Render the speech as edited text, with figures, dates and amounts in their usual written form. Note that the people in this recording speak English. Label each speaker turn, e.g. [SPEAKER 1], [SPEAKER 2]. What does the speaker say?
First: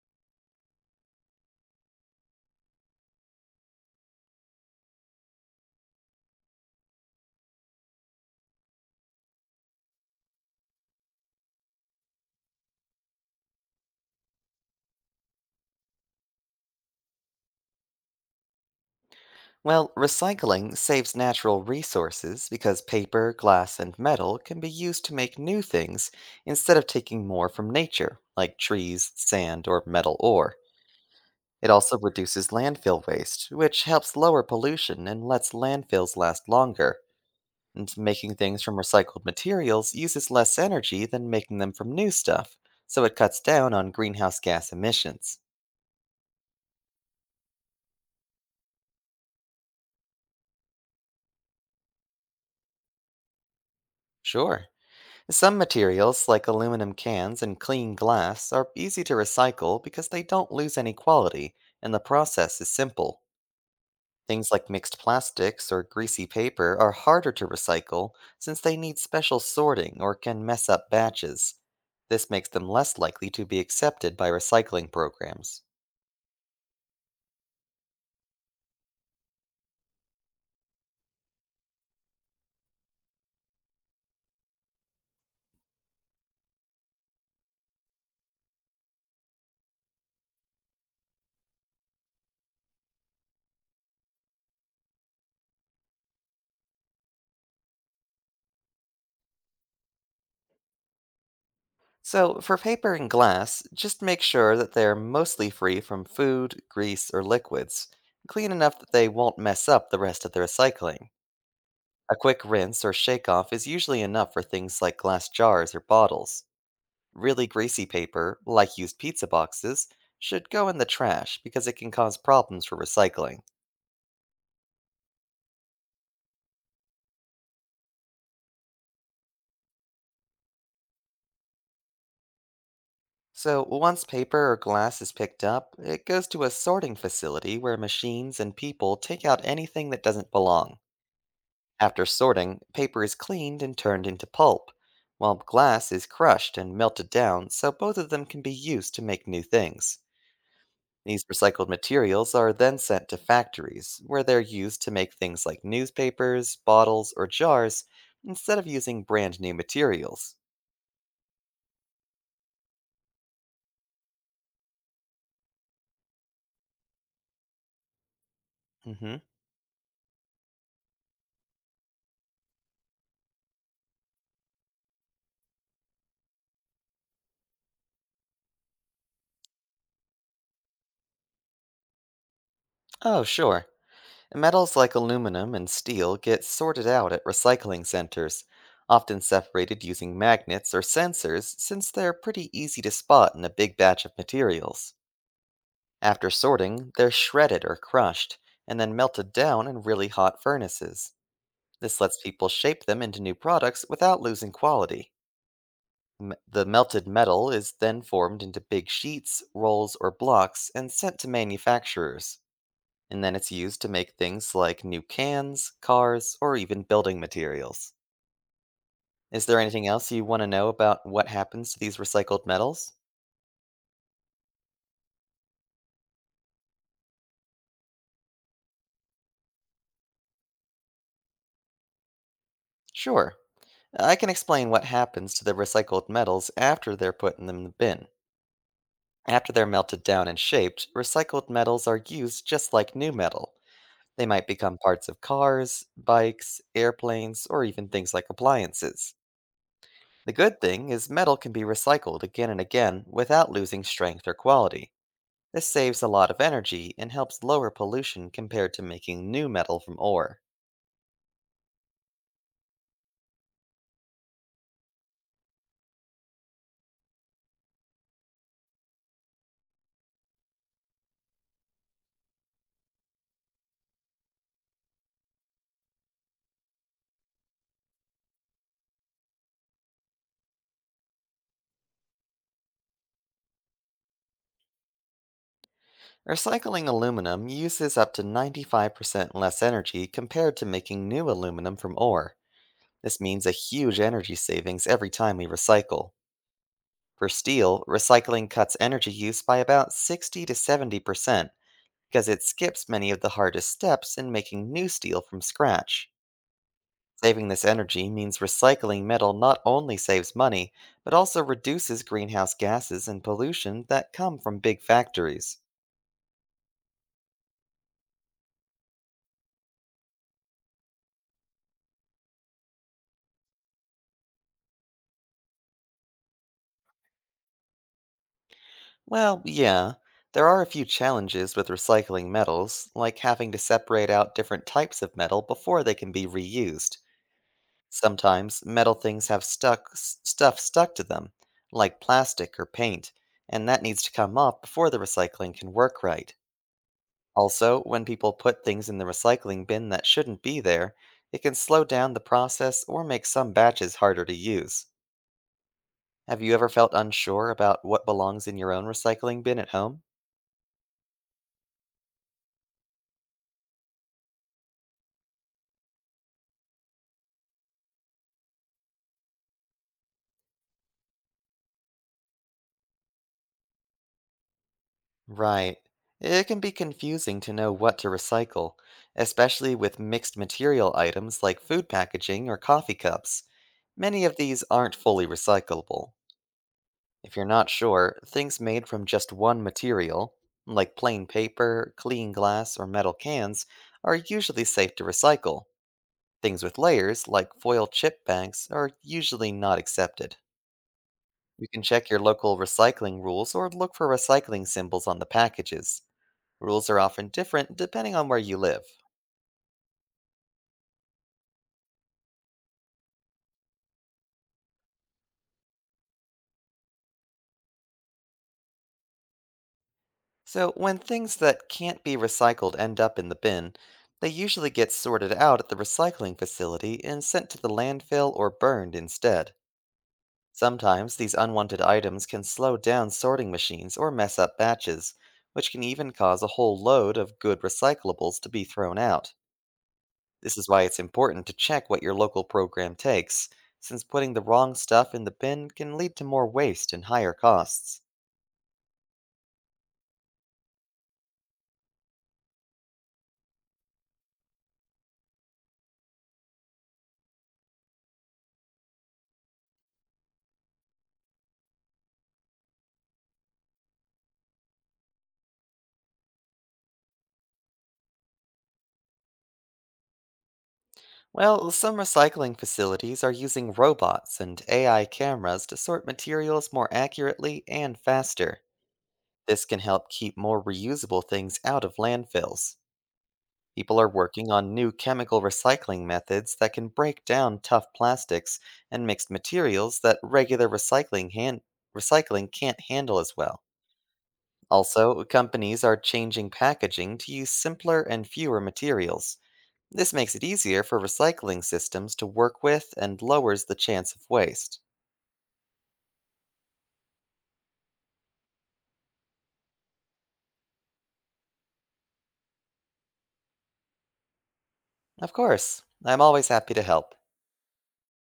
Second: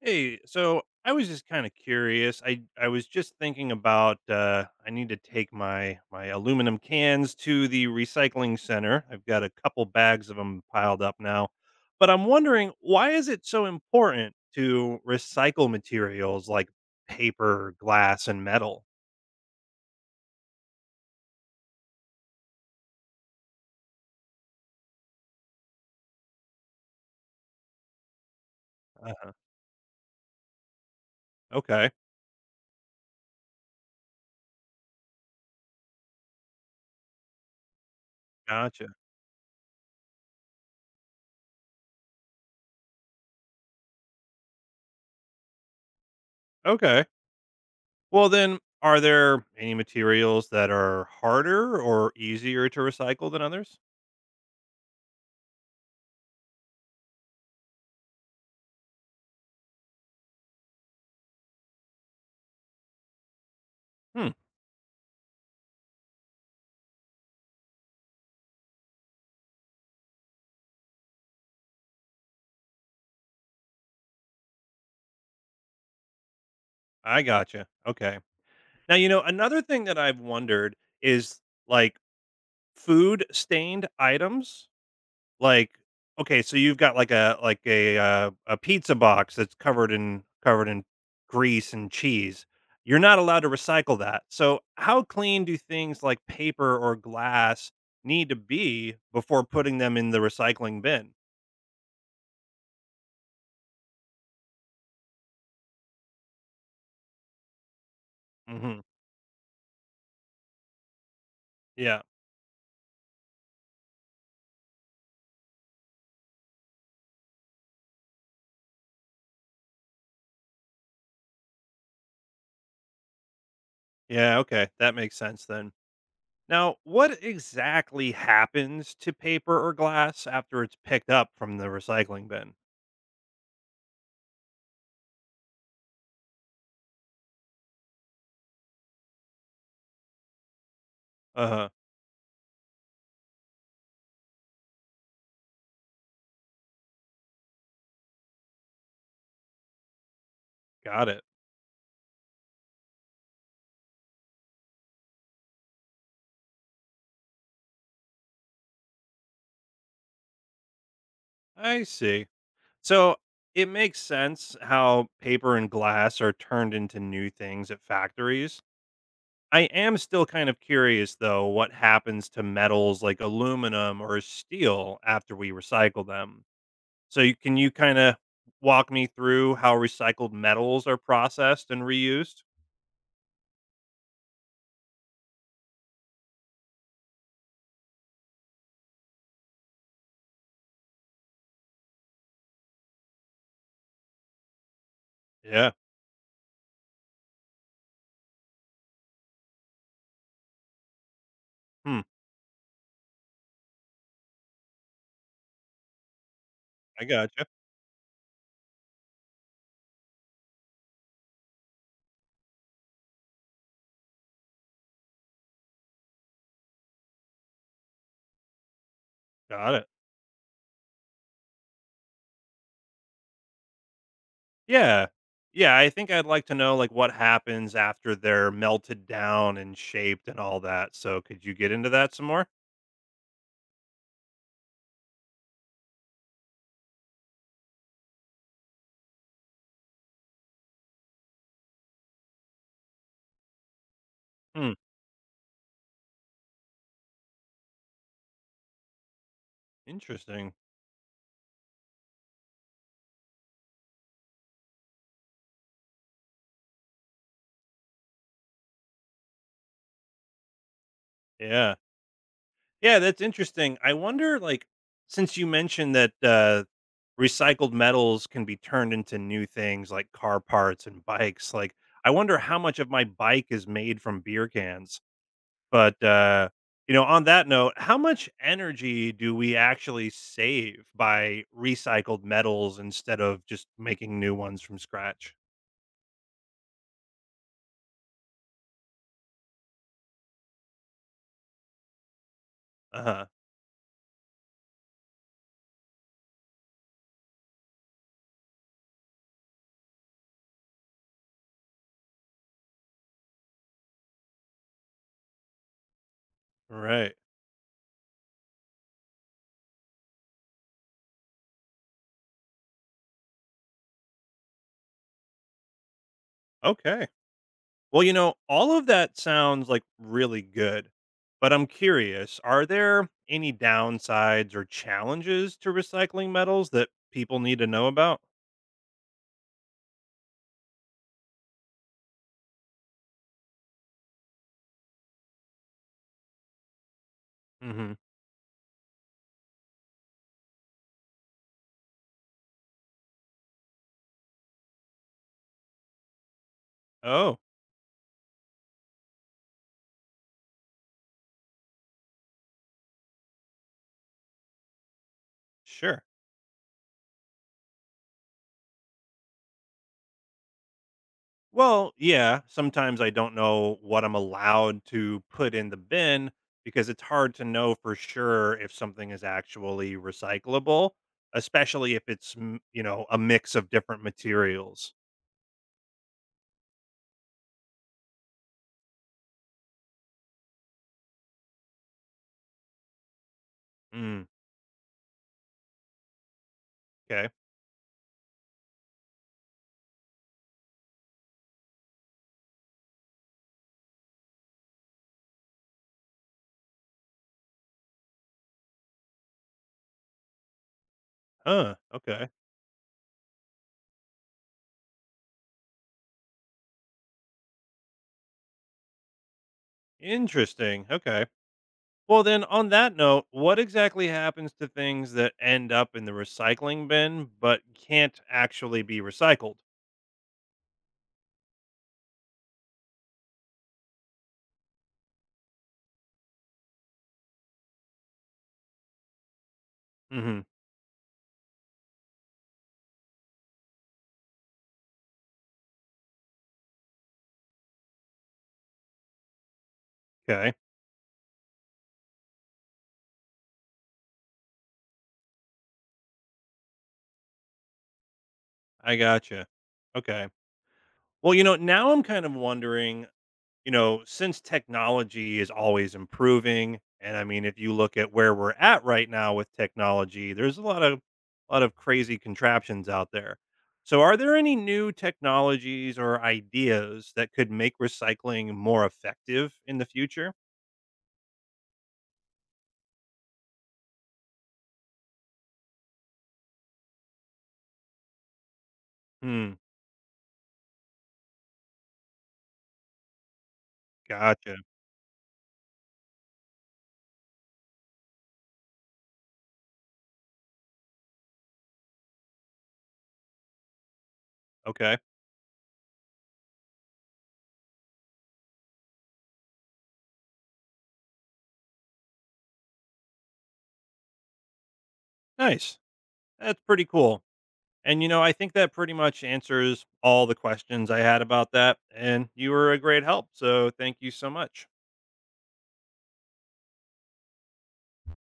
[SPEAKER 1] Hey, so I was just kind of curious. I was just thinking about I need to take my aluminum cans to the recycling center. I've got a couple bags of them piled up now, but I'm wondering, why is it so important to recycle materials like paper, glass, and metal?
[SPEAKER 2] Well, recycling saves natural resources because paper, glass, and metal can be used to make new things instead of taking more from nature, like trees,
[SPEAKER 1] Uh,
[SPEAKER 2] sand, or metal ore. It
[SPEAKER 1] okay,
[SPEAKER 2] also reduces landfill waste, which helps lower pollution and lets landfills last longer. And making things from
[SPEAKER 1] gotcha.
[SPEAKER 2] recycled materials uses less energy than making them from new stuff, so it cuts down on greenhouse gas emissions.
[SPEAKER 1] Okay, well then, are there any materials that are harder or easier to recycle than others?
[SPEAKER 2] Sure. Some materials, like aluminum cans and clean glass, are easy to recycle because they don't lose any quality, and the process is simple.
[SPEAKER 1] Hmm,
[SPEAKER 2] Things like mixed plastics or greasy paper are harder to recycle since they need special sorting or can mess up batches. This makes them less likely to be accepted by recycling programs.
[SPEAKER 1] I gotcha. Okay. Now, you know, another thing that I've wondered is, like, food stained items. Like, okay, so you've got like a a pizza box that's covered in covered in grease and cheese. You're not allowed to recycle that. So, how clean do things like paper or glass need to be before putting them in the recycling bin?
[SPEAKER 2] So, for paper and glass, just make sure that they are mostly free from food, grease, or liquids, clean enough
[SPEAKER 1] Hmm.
[SPEAKER 2] that they won't mess up the rest of the recycling.
[SPEAKER 1] Yeah.
[SPEAKER 2] A quick rinse or shake off is usually enough for things like glass jars or bottles. Really greasy paper, like used pizza boxes, should go in the trash because it can cause problems for recycling.
[SPEAKER 1] Yeah. Okay, that makes sense then. Now, what exactly happens to paper or glass after it's picked up from the recycling bin?
[SPEAKER 2] So, once paper or glass is picked up, it goes to a sorting facility where machines and people take out anything that doesn't belong.
[SPEAKER 1] Uh huh.
[SPEAKER 2] After sorting, paper is cleaned and turned into pulp, while glass is crushed and melted down so both of them can be used to make new things.
[SPEAKER 1] Got it.
[SPEAKER 2] These recycled materials are then sent to factories, where they're used to make things like newspapers, bottles, or jars, instead of using brand new materials.
[SPEAKER 1] I see. So it makes sense how paper and glass are turned into new things at factories.
[SPEAKER 2] hmm
[SPEAKER 1] I am still kind of curious, though, what happens to metals like aluminum or steel after we recycle them. So, you, can you kind of walk me through how recycled metals are processed and reused?
[SPEAKER 2] Oh, sure. Metals like aluminum and steel get sorted out at recycling centers, often separated using magnets or sensors since they're pretty easy to spot in a big batch of materials.
[SPEAKER 1] Yeah.
[SPEAKER 2] After sorting, they're shredded or crushed, and then melted down in really hot furnaces. This
[SPEAKER 1] Hmm.
[SPEAKER 2] lets people shape them into new products without losing quality. The
[SPEAKER 1] I
[SPEAKER 2] melted
[SPEAKER 1] gotcha.
[SPEAKER 2] metal is then formed into big sheets, rolls, or blocks and sent to manufacturers, and then it's used to make things like new cans, cars, or even building materials. Is there
[SPEAKER 1] Got it.
[SPEAKER 2] anything else you want to know about what happens to these recycled metals?
[SPEAKER 1] Yeah. Yeah, I think I'd like to know, like, what happens after they're melted down and shaped and all that, so could you get into that some more?
[SPEAKER 2] Sure. I can explain what happens to the recycled metals after they're put in the bin. After they're melted down and shaped, recycled metals are used just like new metal. They might
[SPEAKER 1] Hmm,
[SPEAKER 2] become parts of cars, bikes, airplanes, or even things like appliances. The
[SPEAKER 1] interesting.
[SPEAKER 2] good thing is metal can be recycled again and again without losing strength or quality. This saves a lot of energy and helps lower pollution compared to making new metal from ore.
[SPEAKER 1] Yeah. Yeah, that's interesting. I wonder, like, since you mentioned that, recycled metals can be turned into new things like car parts and bikes, like, I wonder how much of my bike is made from beer cans. But, you know, on that note, how much energy do we actually save by recycled metals instead of just making new ones from scratch?
[SPEAKER 2] Recycling aluminum uses up to 95% less energy compared to making new aluminum from ore. This
[SPEAKER 1] Uh-huh.
[SPEAKER 2] means a huge energy savings every time we recycle. For steel, recycling cuts energy use by about 60 to 70%, because it skips many of the hardest steps in making new steel from scratch.
[SPEAKER 1] Right.
[SPEAKER 2] Saving this energy means recycling metal not only saves money, but also reduces greenhouse gases and pollution that come from big factories.
[SPEAKER 1] Okay. Well, you know, all of that sounds like really good. But I'm curious, are there any downsides or challenges to recycling metals that people need to know about?
[SPEAKER 2] Well, yeah, there are a few challenges with recycling metals, like having to separate out different types of metal before they can be reused.
[SPEAKER 1] Mhm.
[SPEAKER 2] Sometimes metal things have stuff stuck to them, like plastic or paint, and that needs to come off before the recycling can work right.
[SPEAKER 1] Oh,
[SPEAKER 2] Also, when people put things in the recycling bin that shouldn't be there, it can slow down the process or make some batches harder to use.
[SPEAKER 1] sure.
[SPEAKER 2] Have you ever felt unsure about what belongs in your own recycling bin at home?
[SPEAKER 1] Well, yeah, sometimes I don't know what I'm allowed to put in the bin because it's hard to know for sure if something is actually recyclable, especially if it's, m- you know, a mix of different materials.
[SPEAKER 2] Right. It can be confusing to know what to recycle, especially with mixed material items like food packaging or coffee cups.
[SPEAKER 1] Mm,
[SPEAKER 2] Many of these aren't fully recyclable.
[SPEAKER 1] okay.
[SPEAKER 2] If you're not sure, things made from just one material, like plain paper, clean glass, or metal cans, are usually safe to recycle. Things with layers, like foil chip bags, are usually not accepted. You
[SPEAKER 1] Huh.
[SPEAKER 2] can check your
[SPEAKER 1] Okay.
[SPEAKER 2] local recycling rules or look for recycling symbols on the packages. Rules are often different depending on where you live.
[SPEAKER 1] Interesting. Okay. Well, then on that note, what exactly happens to things that end up in the recycling bin but can't actually be recycled?
[SPEAKER 2] So, when things that can't be recycled end up in the bin, they usually get sorted out at the recycling facility and sent to the landfill or burned instead.
[SPEAKER 1] Hmm.
[SPEAKER 2] Sometimes these unwanted items can slow down sorting machines or mess up batches, which can even cause a whole load of good recyclables to be thrown out.
[SPEAKER 1] Okay.
[SPEAKER 2] This is why it's important to check what your local program takes, since putting the wrong stuff in the bin can lead to more waste and higher costs.
[SPEAKER 1] I gotcha. Okay. Well, you know, now I'm kind of wondering, you know, since technology is always improving, and I mean, if you look at where we're at right now with technology, there's a lot of crazy contraptions out there. So, are there any new technologies or ideas that could make recycling more effective in the future?
[SPEAKER 2] Well, some recycling facilities are using robots and AI cameras to sort materials more accurately and faster.
[SPEAKER 1] Hmm.
[SPEAKER 2] This can help keep more reusable things out of landfills. People are working
[SPEAKER 1] Gotcha.
[SPEAKER 2] on new chemical recycling methods that can break down tough plastics and mixed materials that recycling can't handle as well.
[SPEAKER 1] Okay.
[SPEAKER 2] Also, companies are changing packaging to use simpler and fewer materials. This makes it easier for recycling systems to work with and lowers the chance of waste.
[SPEAKER 1] Nice. That's pretty cool. And you know, I think that pretty much answers all the questions I had about that. And you were a great help. So, thank you so much.
[SPEAKER 2] Of course, I'm always happy to help.